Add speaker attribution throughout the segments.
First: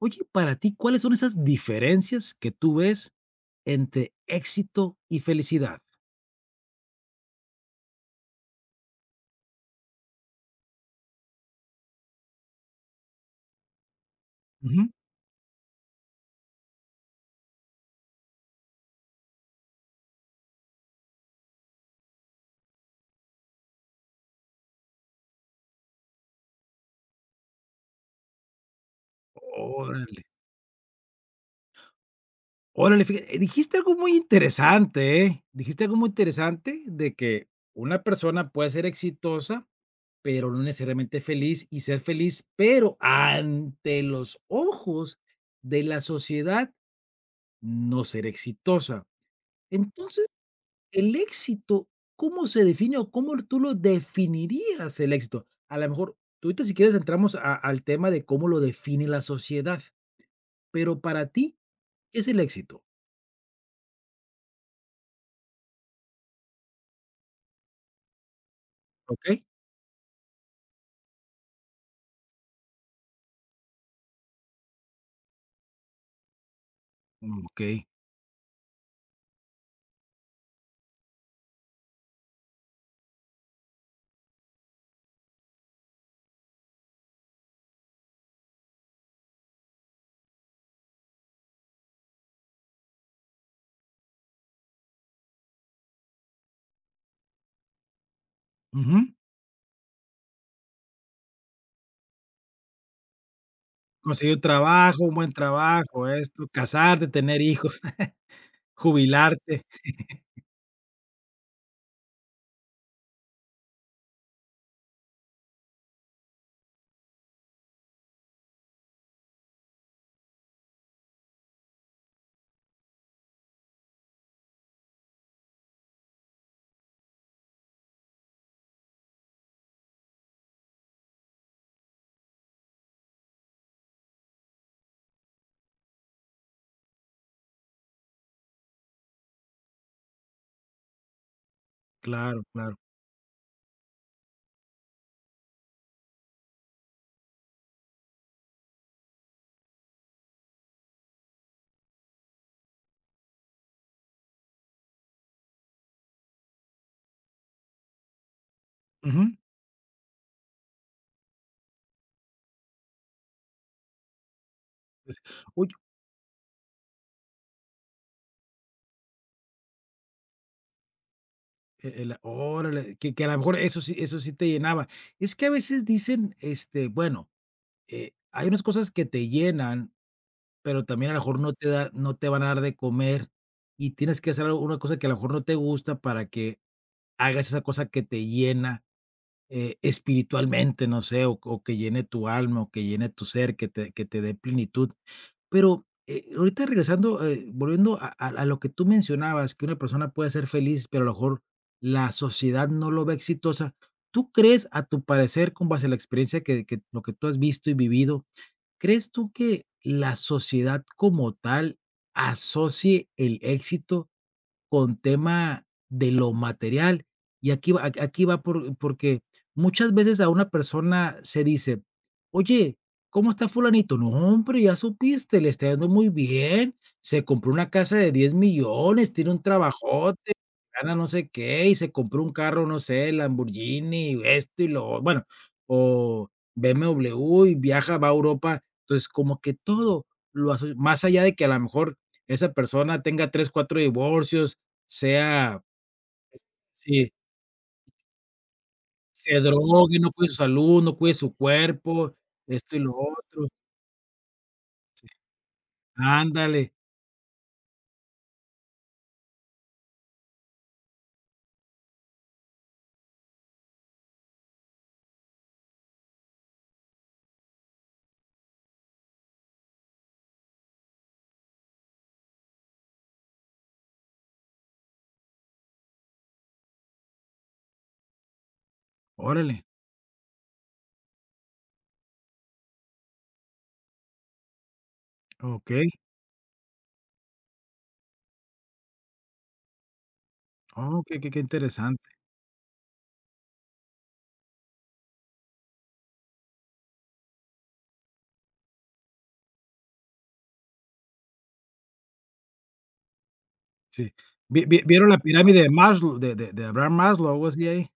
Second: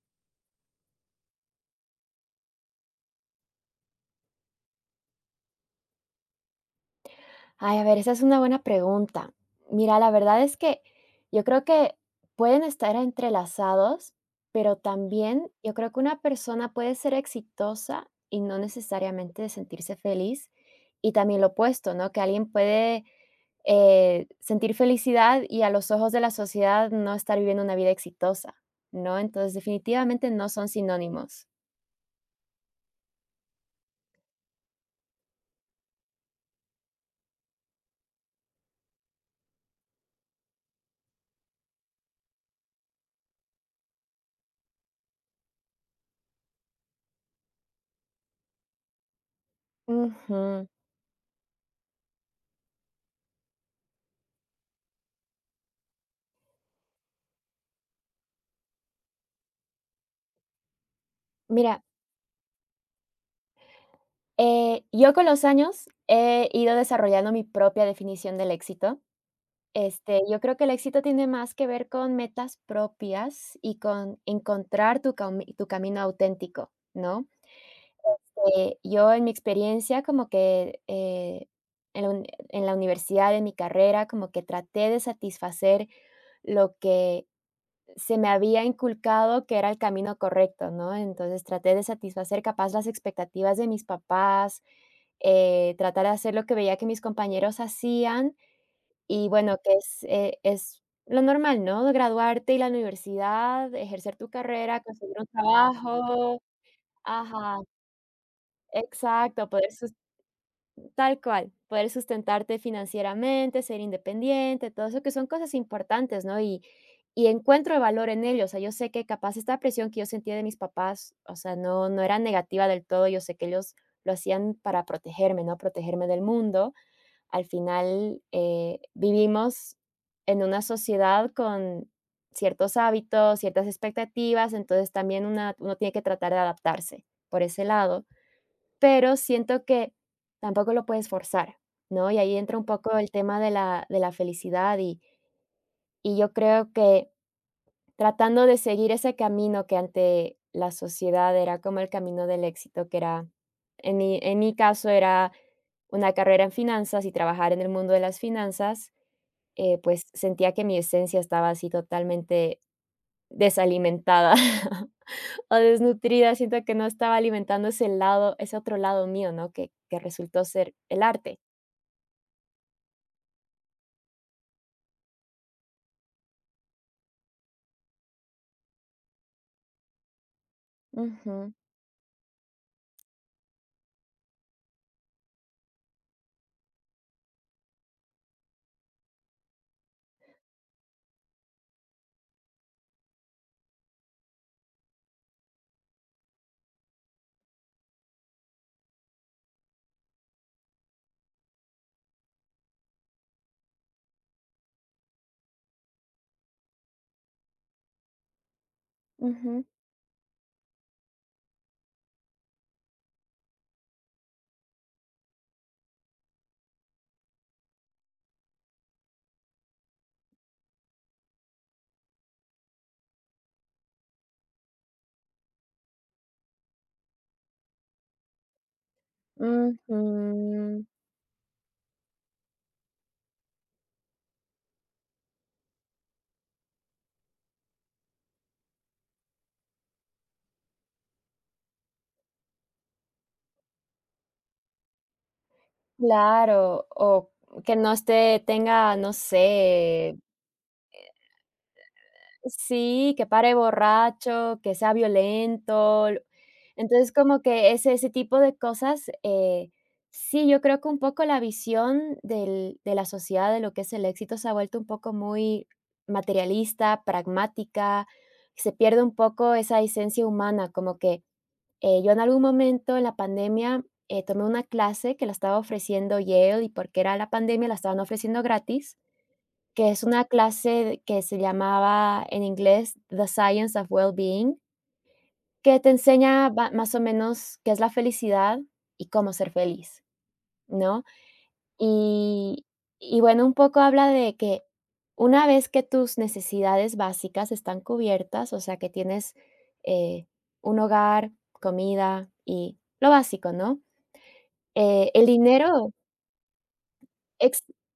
Speaker 1: Oye, para ti, ¿cuáles son esas diferencias que tú ves entre éxito y felicidad?
Speaker 2: Ay, a ver, esa es una buena pregunta. Mira, la verdad es que yo creo que pueden estar entrelazados, pero
Speaker 1: Ujú.
Speaker 2: también yo creo que una persona puede ser exitosa y no necesariamente sentirse feliz. Y también lo opuesto, ¿no? Que alguien puede sentir felicidad y a los ojos de la sociedad no estar viviendo una vida exitosa, ¿no? Entonces,
Speaker 1: Órale,
Speaker 2: definitivamente no son sinónimos.
Speaker 1: órale, fíjate, dijiste algo muy interesante, ¿eh? Dijiste algo muy interesante de que una persona puede ser exitosa, pero no necesariamente feliz y ser feliz, pero ante los ojos de la sociedad no ser exitosa. Entonces,
Speaker 2: Ujú.
Speaker 1: el éxito, ¿cómo se define o cómo tú lo definirías el éxito? A lo mejor, tú ahorita si quieres entramos a al tema de cómo lo define la sociedad, pero para ti,
Speaker 2: Mira,
Speaker 1: ¿qué es el éxito?
Speaker 2: Yo con los años he ido desarrollando mi propia definición del éxito.
Speaker 1: ¿Okey?
Speaker 2: Yo creo que el éxito tiene más que ver con metas propias y con encontrar tu camino auténtico, ¿no?
Speaker 1: Mm, okey.
Speaker 2: Yo en mi experiencia como que en la universidad, en mi carrera, como que traté de satisfacer lo que se me había inculcado que era el camino correcto, ¿no? Entonces traté de satisfacer capaz las expectativas de mis papás, tratar de hacer lo que veía que mis compañeros hacían
Speaker 1: Ujú.
Speaker 2: y bueno, que es lo normal, ¿no? Graduarte, ir a la universidad, ejercer tu
Speaker 1: Conseguir un
Speaker 2: carrera,
Speaker 1: trabajo, un
Speaker 2: conseguir un
Speaker 1: buen trabajo,
Speaker 2: trabajo,
Speaker 1: esto, casarte, tener
Speaker 2: ajá,
Speaker 1: hijos,
Speaker 2: exacto,
Speaker 1: jubilarte.
Speaker 2: tal cual, poder sustentarte financieramente, ser independiente, todo eso que son cosas importantes, ¿no? Y encuentro el valor en ello, o sea, yo sé que capaz esta presión que yo sentía de mis papás, o sea, no era negativa del todo, yo sé que ellos lo hacían para protegerme, ¿no? Protegerme del mundo. Al final, vivimos en una sociedad con ciertos hábitos, ciertas expectativas, entonces también una uno tiene que tratar de adaptarse por ese lado, pero siento que tampoco lo puedes forzar, ¿no? Y ahí
Speaker 1: Claro,
Speaker 2: entra un
Speaker 1: claro.
Speaker 2: poco el tema de la felicidad y yo creo que tratando de seguir ese camino que ante la sociedad era como el camino del éxito, que era, en mi caso era una carrera en finanzas y trabajar en el mundo de las finanzas,
Speaker 1: Ujú.
Speaker 2: pues sentía que mi esencia estaba así totalmente desalimentada
Speaker 1: Pues,
Speaker 2: o
Speaker 1: uy,
Speaker 2: desnutrida, siento que no estaba alimentando ese lado, ese otro lado mío, ¿no? Que resultó ser el arte.
Speaker 1: el órale, que a lo mejor eso sí te llenaba. Es que a veces dicen, este, bueno, hay unas cosas que te llenan. Pero también a lo mejor
Speaker 2: Ujú,
Speaker 1: no te van a dar de comer, y tienes que hacer algo una cosa que a lo mejor no te gusta para que hagas esa cosa que te llena, espiritualmente, no sé, o que llene tu alma, o que llene tu ser, que te dé plenitud. Pero, ahorita regresando, volviendo a lo que tú mencionabas, que una persona puede ser feliz, pero a lo mejor la sociedad no lo ve exitosa. ¿Tú crees, a tu parecer, con base a la experiencia que lo que tú has visto y vivido, ¿crees tú
Speaker 2: ujú,
Speaker 1: que la sociedad como tal asocie el éxito con tema de lo material? Y aquí va, aquí va, porque muchas veces a una persona se dice, oye, ¿cómo está fulanito? No, hombre, ya supiste, le está yendo muy bien, se compró una casa de 10 millones, tiene un trabajote,
Speaker 2: ujú.
Speaker 1: gana no sé qué, y se compró un carro, no sé, Lamborghini, esto y lo, bueno, o BMW, y viaja, va a Europa. Entonces, como que todo lo asocia, más allá de que a lo mejor esa persona tenga tres, cuatro divorcios, sea
Speaker 2: Claro,
Speaker 1: sí,
Speaker 2: o que no esté tenga, no
Speaker 1: se drogue, no
Speaker 2: sé.
Speaker 1: cuide su salud, no cuide su cuerpo, esto y lo
Speaker 2: Sí, que
Speaker 1: otro.
Speaker 2: pare borracho, que sea violento.
Speaker 1: Ándale,
Speaker 2: Entonces, como que ese tipo de cosas, sí, yo creo que un poco la visión del de la sociedad de lo que es el éxito se ha vuelto un poco muy materialista, pragmática, se pierde un poco esa esencia humana, como que yo en algún momento en la pandemia, tomé una clase que la estaba ofreciendo Yale y porque era la pandemia la estaban ofreciendo gratis,
Speaker 1: órale,
Speaker 2: que es una clase que se llamaba en inglés The Science of Well-Being, que
Speaker 1: okey.
Speaker 2: te enseña ba más o menos qué es la felicidad y cómo ser feliz,
Speaker 1: Oh,
Speaker 2: ¿no?
Speaker 1: qué qué interesante,
Speaker 2: Y y bueno, un poco habla de que una vez que tus necesidades básicas están cubiertas, o sea, que tienes, eh, un hogar, comida y lo básico, ¿no?
Speaker 1: sí. ¿Vi vi vieron la
Speaker 2: El
Speaker 1: pirámide de
Speaker 2: dinero,
Speaker 1: Maslow, de Abraham Maslow, algo
Speaker 2: ex
Speaker 1: así ahí?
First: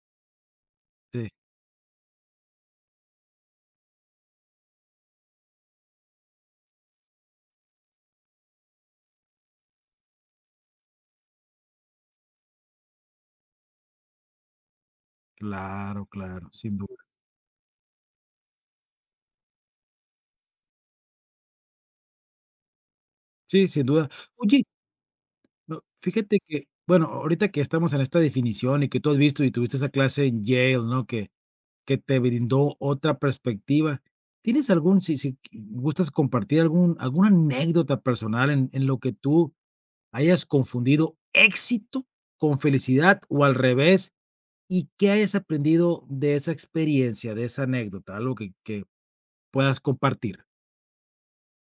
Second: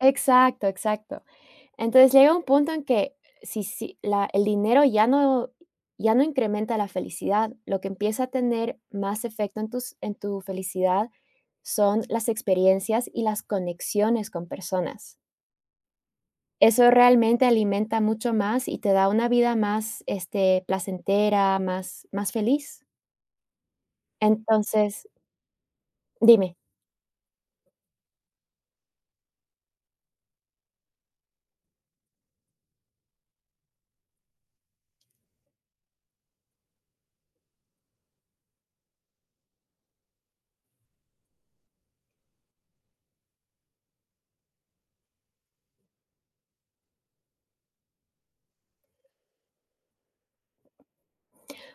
Speaker 2: exacto, exacto.
Speaker 1: Sí,
Speaker 2: Entonces, llega un punto en que si la el dinero ya no ya no incrementa la felicidad, lo que empieza a tener más efecto en tus en tu felicidad son las experiencias y las conexiones con personas.
Speaker 1: claro, claro, sin
Speaker 2: Eso
Speaker 1: duda.
Speaker 2: realmente alimenta mucho más y te da una vida más, placentera, más más feliz.
Speaker 1: Sí, sin duda. Oye,
Speaker 2: Entonces
Speaker 1: no, fíjate
Speaker 2: dime.
Speaker 1: que, bueno, ahorita que estamos en esta definición y que tú has visto y tuviste esa clase en Yale, ¿no? Que te brindó otra perspectiva. ¿Tienes algún, si si gustas compartir algún alguna anécdota personal en lo que tú hayas confundido éxito con felicidad o al revés, y qué hayas aprendido de esa experiencia, de esa anécdota? Algo que puedas compartir,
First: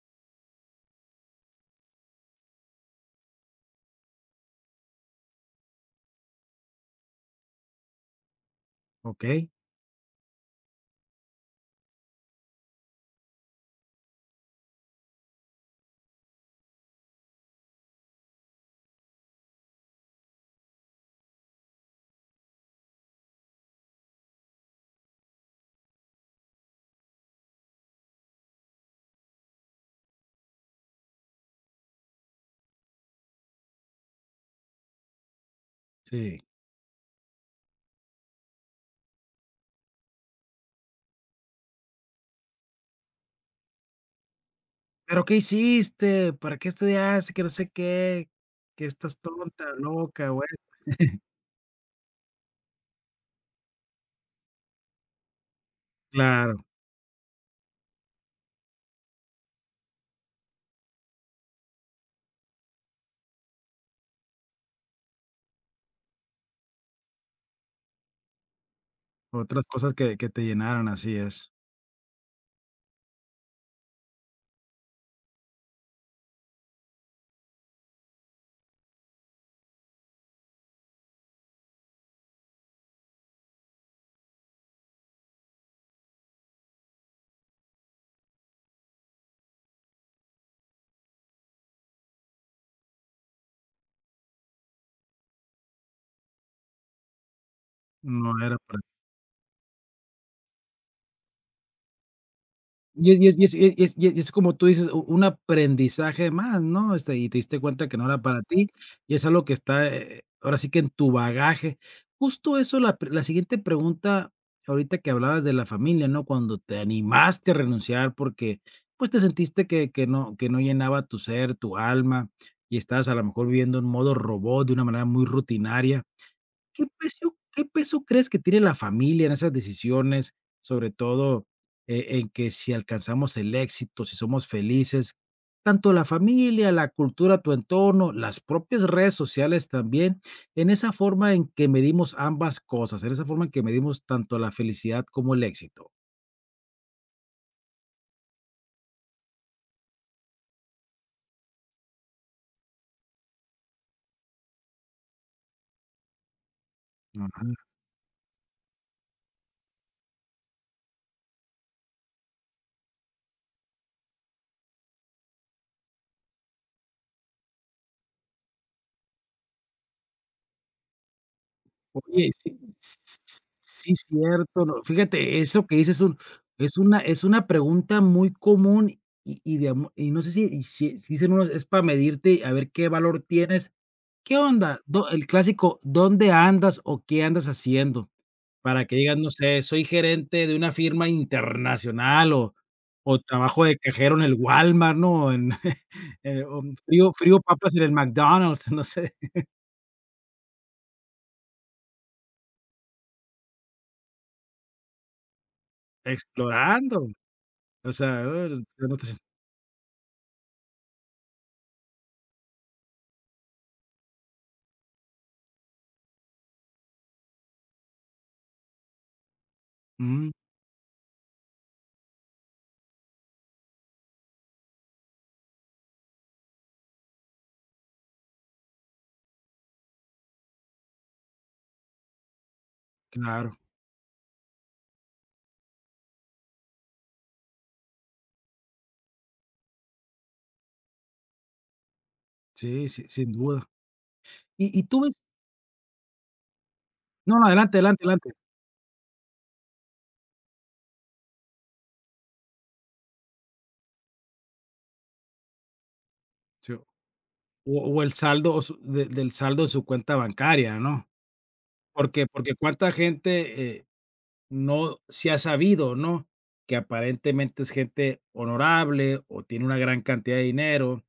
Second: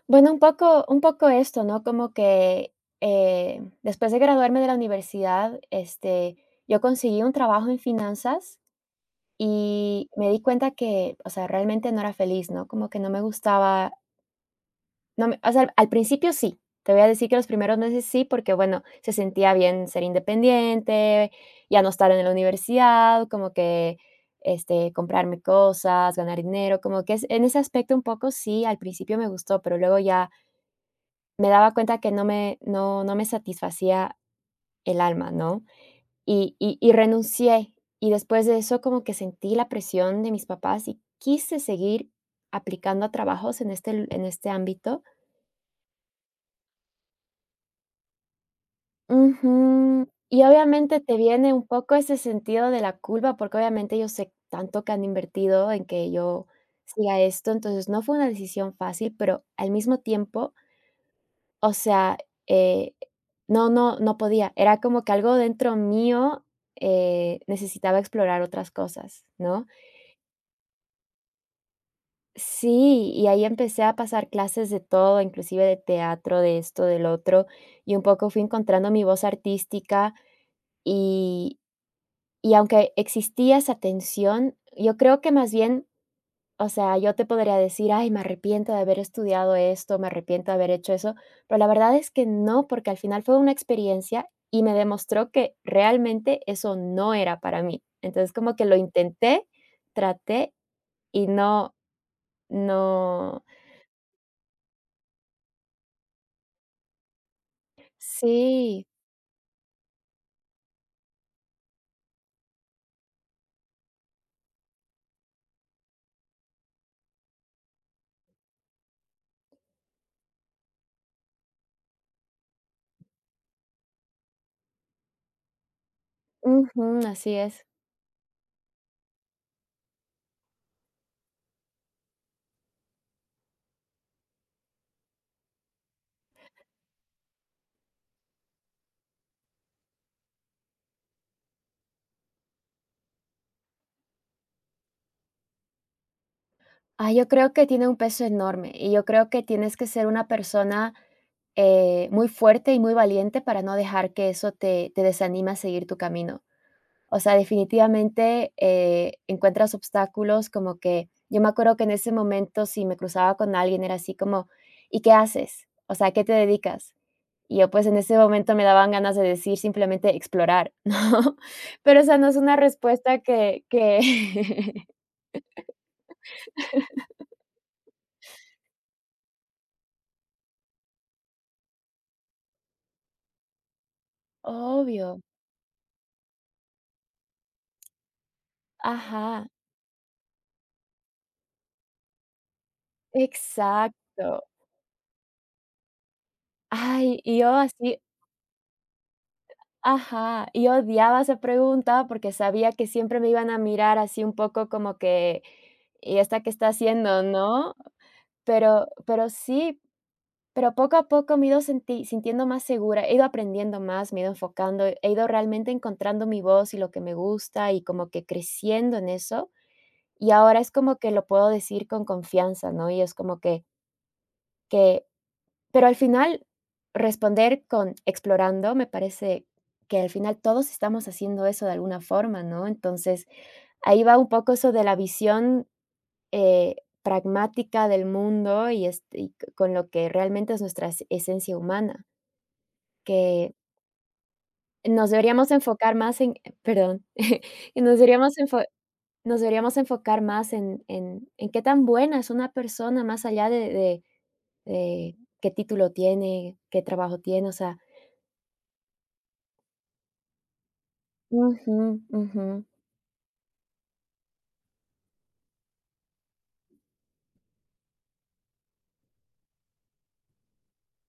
Speaker 2: Bueno, un poco esto, ¿no? Como que, después de graduarme de la universidad, yo conseguí un trabajo en finanzas
Speaker 1: ¿okey?
Speaker 2: y me di cuenta que, o sea, realmente no era feliz, ¿no? Como que no me gustaba, no me o sea, al principio sí, te voy a decir que los primeros meses sí, porque, bueno, se sentía bien ser independiente, ya no estar en la universidad, como que, comprarme cosas, ganar dinero, como que es en ese aspecto un poco sí, al principio me gustó, pero luego ya me daba cuenta que no me satisfacía el alma, ¿no?
Speaker 1: Sí.
Speaker 2: Y renuncié, y después de eso como que sentí la presión de mis papás y quise seguir aplicando a trabajos en este lu en este ámbito.
Speaker 1: "¿Pero qué hiciste? ¿Para qué estudiaste?", que no sé qué, que estás tonta,
Speaker 2: Ujú.
Speaker 1: loca,
Speaker 2: Y
Speaker 1: güey.
Speaker 2: obviamente te viene un poco ese sentido de la culpa, porque obviamente yo sé tanto que han invertido en que yo
Speaker 1: Claro,
Speaker 2: siga esto, entonces no fue una decisión fácil, pero al mismo tiempo, o sea, eh, no, no, no podía. Era como que algo dentro mío, necesitaba explorar otras cosas,
Speaker 1: otras
Speaker 2: ¿no?
Speaker 1: cosas que te llenaron, así es.
Speaker 2: Sí, y ahí empecé a pasar clases de todo, inclusive de teatro, de esto, del otro, y un poco fui encontrando mi voz artística y y aunque existía esa tensión, yo creo que más bien, o sea, yo te podría decir, ay, me arrepiento de haber estudiado esto, me arrepiento de haber hecho eso, pero la verdad es que no, porque al final fue una experiencia y me demostró que realmente eso no era para mí. Entonces,
Speaker 1: No
Speaker 2: como
Speaker 1: era
Speaker 2: que lo
Speaker 1: para...
Speaker 2: intenté, traté y no,
Speaker 1: Y es
Speaker 2: no.
Speaker 1: y es y es y es y es y es como tú dices, u un aprendizaje más, ¿no? Este, y te diste cuenta que no era para ti,
Speaker 2: Sí,
Speaker 1: y es algo que está, ahora sí que en tu bagaje. Justo eso, la siguiente pregunta, ahorita que hablabas de la familia, ¿no? Cuando te animaste a renunciar porque, pues, te sentiste que no llenaba tu ser, tu alma, y estabas a lo mejor viviendo en modo robot de una manera muy rutinaria. ¿Qué
Speaker 2: ujú, así
Speaker 1: peso
Speaker 2: es.
Speaker 1: crees que tiene la familia en esas decisiones? Sobre todo, en que si alcanzamos el éxito, si somos felices, tanto la familia, la cultura, tu entorno, las propias redes sociales también, en esa forma en que medimos ambas cosas, en esa forma en que medimos tanto la felicidad como el éxito.
Speaker 2: Ah, yo creo que tiene un peso enorme y yo creo que tienes que ser una persona muy fuerte y muy valiente para no dejar que eso te desanime a seguir tu camino. O sea, definitivamente, encuentras obstáculos como que yo me acuerdo que en ese momento, si me cruzaba con alguien, era así como: "¿Y qué haces?". O sea, "¿A qué te dedicas?". Y yo, pues, en ese momento me daban ganas de decir simplemente: "Explorar", ¿no? Pero, o sea, no
Speaker 1: Oye,
Speaker 2: es una
Speaker 1: sí,
Speaker 2: respuesta que
Speaker 1: sí, cierto, no,
Speaker 2: que
Speaker 1: fíjate, eso que dices es un es una pregunta muy común, y de amo y no sé si si si dicen unos es para medirte y a ver qué valor tienes. ¿Qué onda? Do
Speaker 2: Obvio.
Speaker 1: el clásico, ¿dónde andas o qué andas haciendo? Para que digas, no
Speaker 2: Ajá,
Speaker 1: sé, soy gerente de una firma internacional o trabajo de cajero en el
Speaker 2: exacto.
Speaker 1: Walmart, ¿no? En o
Speaker 2: Ay, y
Speaker 1: frío
Speaker 2: yo
Speaker 1: papas en el
Speaker 2: así.
Speaker 1: McDonald's, no sé,
Speaker 2: Ajá, y yo odiaba esa pregunta porque sabía que siempre me iban a mirar así un poco como que, ¿y esta qué está
Speaker 1: explorando,
Speaker 2: haciendo, no?
Speaker 1: o sea,
Speaker 2: Pero
Speaker 1: no te...
Speaker 2: pero sí, pero poco a poco me he ido senti sintiendo más segura, he ido aprendiendo más, me he ido enfocando, he ido realmente encontrando mi voz y lo que me gusta y como que creciendo en eso,
Speaker 1: Mm,
Speaker 2: y ahora es como que lo puedo decir con confianza, ¿no? Y es como que pero al final, responder con explorando, me parece que al final todos estamos haciendo eso de alguna forma, ¿no? Entonces,
Speaker 1: claro.
Speaker 2: ahí va un poco eso de la visión, eh, pragmática del mundo y, con lo que realmente es nuestra esencia humana,
Speaker 1: Sí, sí, sin
Speaker 2: que
Speaker 1: duda. Y tú
Speaker 2: nos
Speaker 1: ves...
Speaker 2: deberíamos enfocar más en, perdón,
Speaker 1: No, no, adelante,
Speaker 2: que nos
Speaker 1: adelante, adelante.
Speaker 2: deberíamos, enfo- nos deberíamos enfocar más en, qué tan buena es una persona más allá de, de qué título tiene,
Speaker 1: Sí,
Speaker 2: qué
Speaker 1: o
Speaker 2: trabajo tiene, o sea.
Speaker 1: o el saldo o su de del saldo de su cuenta bancaria, ¿no?
Speaker 2: Ujú,
Speaker 1: Porque
Speaker 2: ujú.
Speaker 1: porque cuánta gente, no se ha sabido, ¿no? Que aparentemente es gente honorable o tiene una gran cantidad de dinero,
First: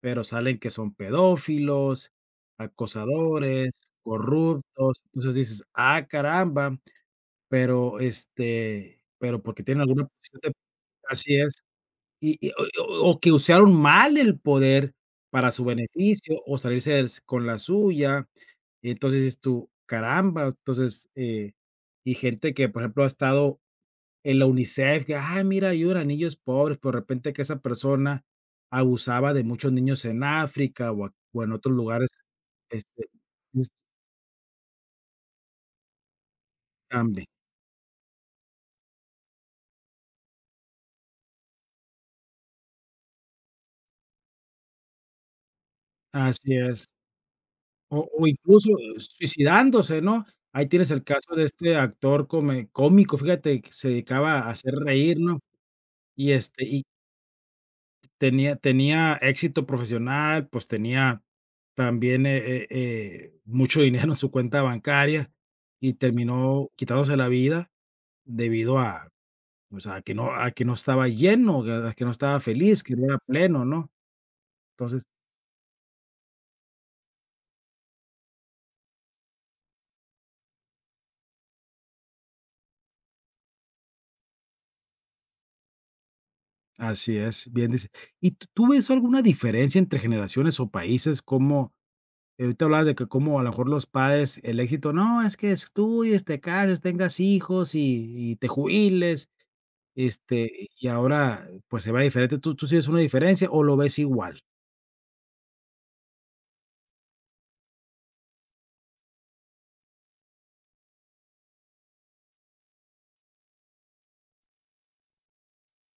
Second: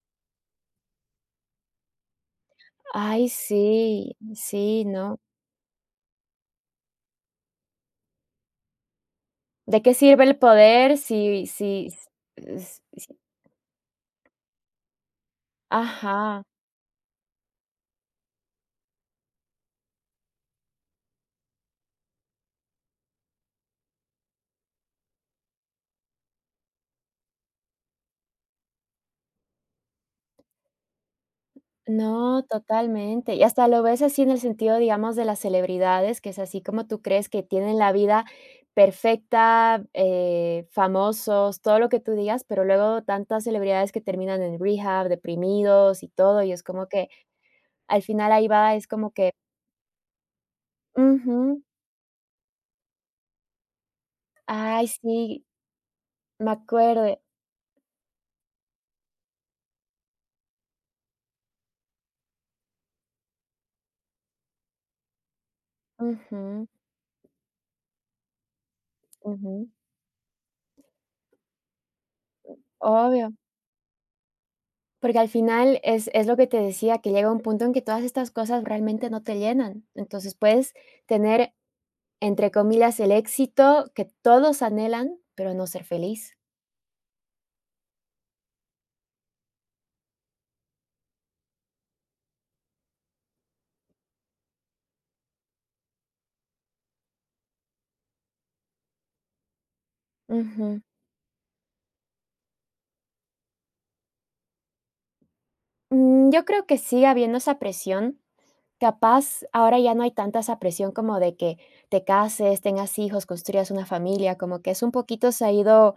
Speaker 1: pero salen que son pedófilos,
Speaker 2: Ay,
Speaker 1: acosadores,
Speaker 2: sí, sí,
Speaker 1: corruptos.
Speaker 2: ¿no?
Speaker 1: Entonces dices: "Ah, caramba", pero, este, pero porque tienen
Speaker 2: ¿De qué
Speaker 1: alguna
Speaker 2: sirve el
Speaker 1: posición de...
Speaker 2: poder
Speaker 1: Así
Speaker 2: si
Speaker 1: es.
Speaker 2: si s
Speaker 1: Y
Speaker 2: s
Speaker 1: o
Speaker 2: si
Speaker 1: o que usaron mal el poder para su beneficio
Speaker 2: Ajá.
Speaker 1: o salirse des con la suya. Entonces es tu "Caramba". Entonces, y gente que, por ejemplo, ha estado en la UNICEF, que: "Ah, mira, ayudan a niños pobres", pero de repente que esa persona abusaba de muchos niños en África o en otros lugares,
Speaker 2: No,
Speaker 1: este,
Speaker 2: totalmente. Y hasta
Speaker 1: es-
Speaker 2: lo ves así en el sentido, digamos, de las celebridades, que es así como tú
Speaker 1: también.
Speaker 2: crees que tienen la vida perfecta, famosos, todo lo que tú digas, pero luego tantas celebridades que terminan en rehab, deprimidos y todo, y
Speaker 1: Así
Speaker 2: es
Speaker 1: es.
Speaker 2: como que al
Speaker 1: O
Speaker 2: final ahí
Speaker 1: incluso
Speaker 2: va, es como que.
Speaker 1: suicidándose, ¿no? Ahí tienes el caso de
Speaker 2: Ujú.
Speaker 1: este actor come cómico, fíjate, que se dedicaba a hacer
Speaker 2: Ay,
Speaker 1: reír, ¿no?
Speaker 2: sí,
Speaker 1: Y,
Speaker 2: me
Speaker 1: este, y
Speaker 2: acuerdo.
Speaker 1: tenía éxito profesional, pues, tenía también, mucho dinero en su cuenta bancaria y
Speaker 2: Ujú,
Speaker 1: terminó quitándose la vida debido a,
Speaker 2: ujú.
Speaker 1: pues, a que no estaba lleno, a que no estaba feliz, que no era
Speaker 2: Obvio,
Speaker 1: pleno, ¿no? Entonces,
Speaker 2: porque al final es lo que te decía, que llega un punto en que todas estas cosas realmente no te llenan. Entonces, puedes tener, entre comillas, el éxito que todos anhelan, pero no ser feliz.
Speaker 1: así es, bien dice. ¿Y tú ves alguna diferencia entre generaciones o países, como... Y ahorita hablabas de que como a lo mejor los padres, el éxito, no, es que estudies, te cases, tengas hijos y te jubiles, este,
Speaker 2: Ujú.
Speaker 1: y ahora, pues, se ve diferente, ¿tú sí ves una diferencia o lo ves igual?
Speaker 2: Yo creo que sigue habiendo esa presión. Capaz, ahora ya no hay tanta esa presión como de que te cases, tengas hijos, construyas una familia, como que es un poquito se ha ido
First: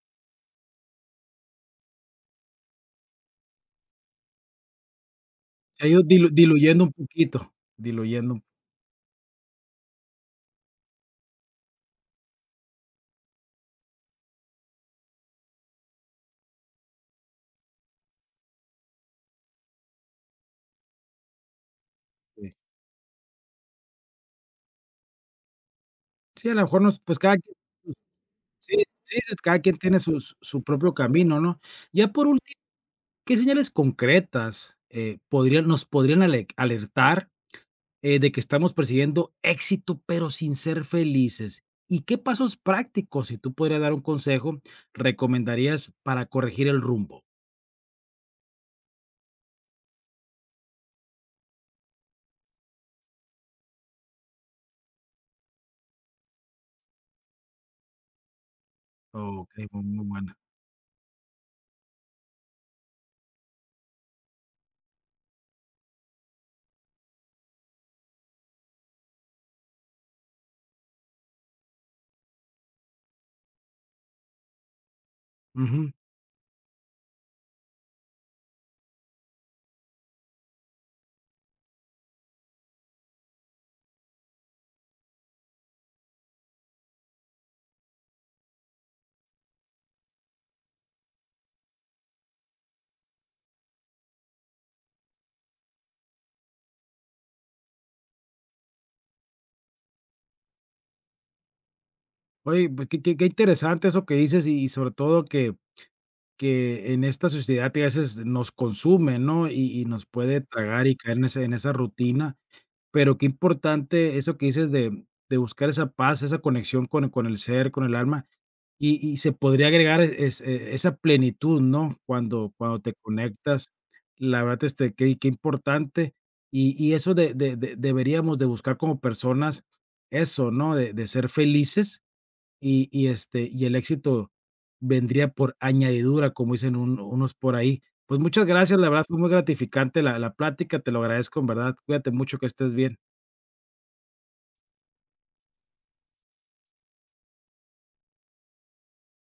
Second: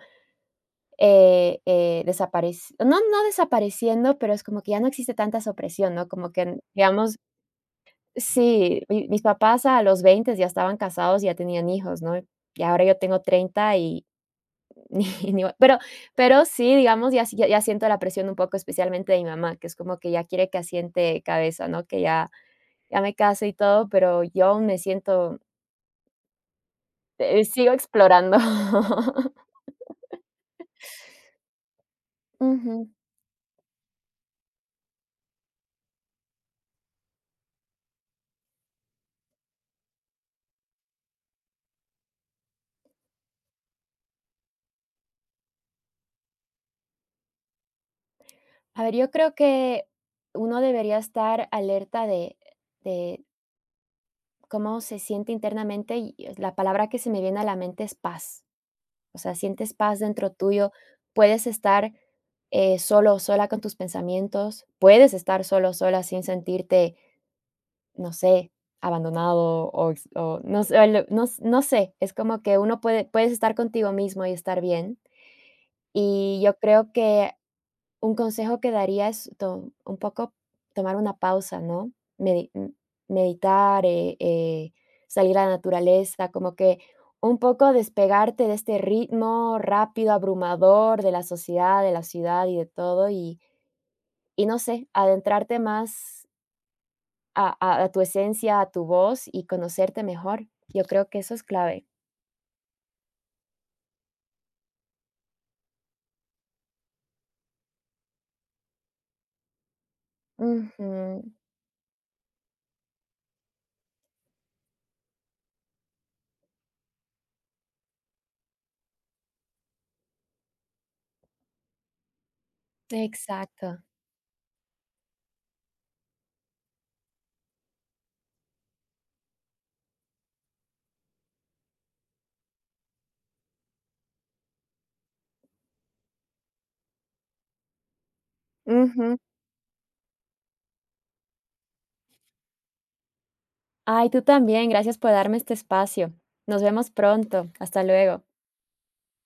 Speaker 2: desapareci no, no, desapareciendo, pero es como que ya no existe tanta esa
Speaker 1: Se ha
Speaker 2: opresión,
Speaker 1: ido
Speaker 2: ¿no? Como que,
Speaker 1: diluyendo un
Speaker 2: digamos
Speaker 1: poquito, diluyendo.
Speaker 2: sí, mi mis papás a los 20 ya estaban casados ya tenían hijos, ¿no? Y ahora yo tengo 30 y ni ni, pero sí, digamos, ya si ya siento la presión un poco, especialmente de mi mamá, que es como que ya quiere que asiente cabeza, ¿no? Que ya
Speaker 1: Sí.
Speaker 2: ya me case y todo, pero yo aún me siento,
Speaker 1: Sí, a lo mejor nos... Pues, cada quien
Speaker 2: sigo explorando.
Speaker 1: sí, sí, sí, cada quien tiene sus su propio camino, ¿no? Ya por ul
Speaker 2: Ujú.
Speaker 1: ¿Qué señales concretas, podrían nos podrían alertar, de que estamos persiguiendo éxito, pero sin ser felices? ¿Y qué pasos prácticos, si tú pudieras dar un consejo, recomendarías para corregir el rumbo?
Speaker 2: A ver, yo creo que uno debería estar alerta de de cómo se siente internamente, y la palabra que se me viene a la mente es paz. O sea,
Speaker 1: Okey,
Speaker 2: sientes
Speaker 1: muy
Speaker 2: paz dentro
Speaker 1: buena.
Speaker 2: tuyo, puedes estar, solo o sola con tus pensamientos, puedes estar solo o sola sin sentirte, no sé, abandonado o ex o no sé, el no s no sé, es como que uno puede puedes estar contigo mismo y estar bien.
Speaker 1: Ujú.
Speaker 2: Y yo creo que un consejo que daría es to un poco tomar una pausa, ¿no? Medi mm, Meditar, salir a la naturaleza, como que un poco despegarte de este ritmo rápido, abrumador de la sociedad, de la ciudad y de todo, y no sé, adentrarte más a tu esencia, a tu voz y conocerte mejor. Yo creo que eso es clave.
Speaker 1: Oye, pues, qué qué interesante eso que dices y sobre todo que en esta sociedad que a veces nos consume, ¿no? Y nos puede tragar y caer
Speaker 2: Ujú,
Speaker 1: en ese en esa rutina, pero qué importante eso que dices de buscar esa paz, esa conexión con el ser, con el alma, y se podría agregar es e esa plenitud, ¿no? Cuando cuando te conectas,
Speaker 2: exacto.
Speaker 1: la verdad, este, qué qué importante, y eso de deberíamos de buscar como personas eso, ¿no? De ser felices y, este, y el éxito vendría por añadidura, como dicen un unos por ahí. Pues, muchas gracias, la verdad fue muy gratificante la la plática, te lo agradezco, en verdad. Cuídate mucho, que estés bien.
Speaker 2: Ay, tú también, gracias por darme este espacio. Nos vemos pronto. Hasta luego.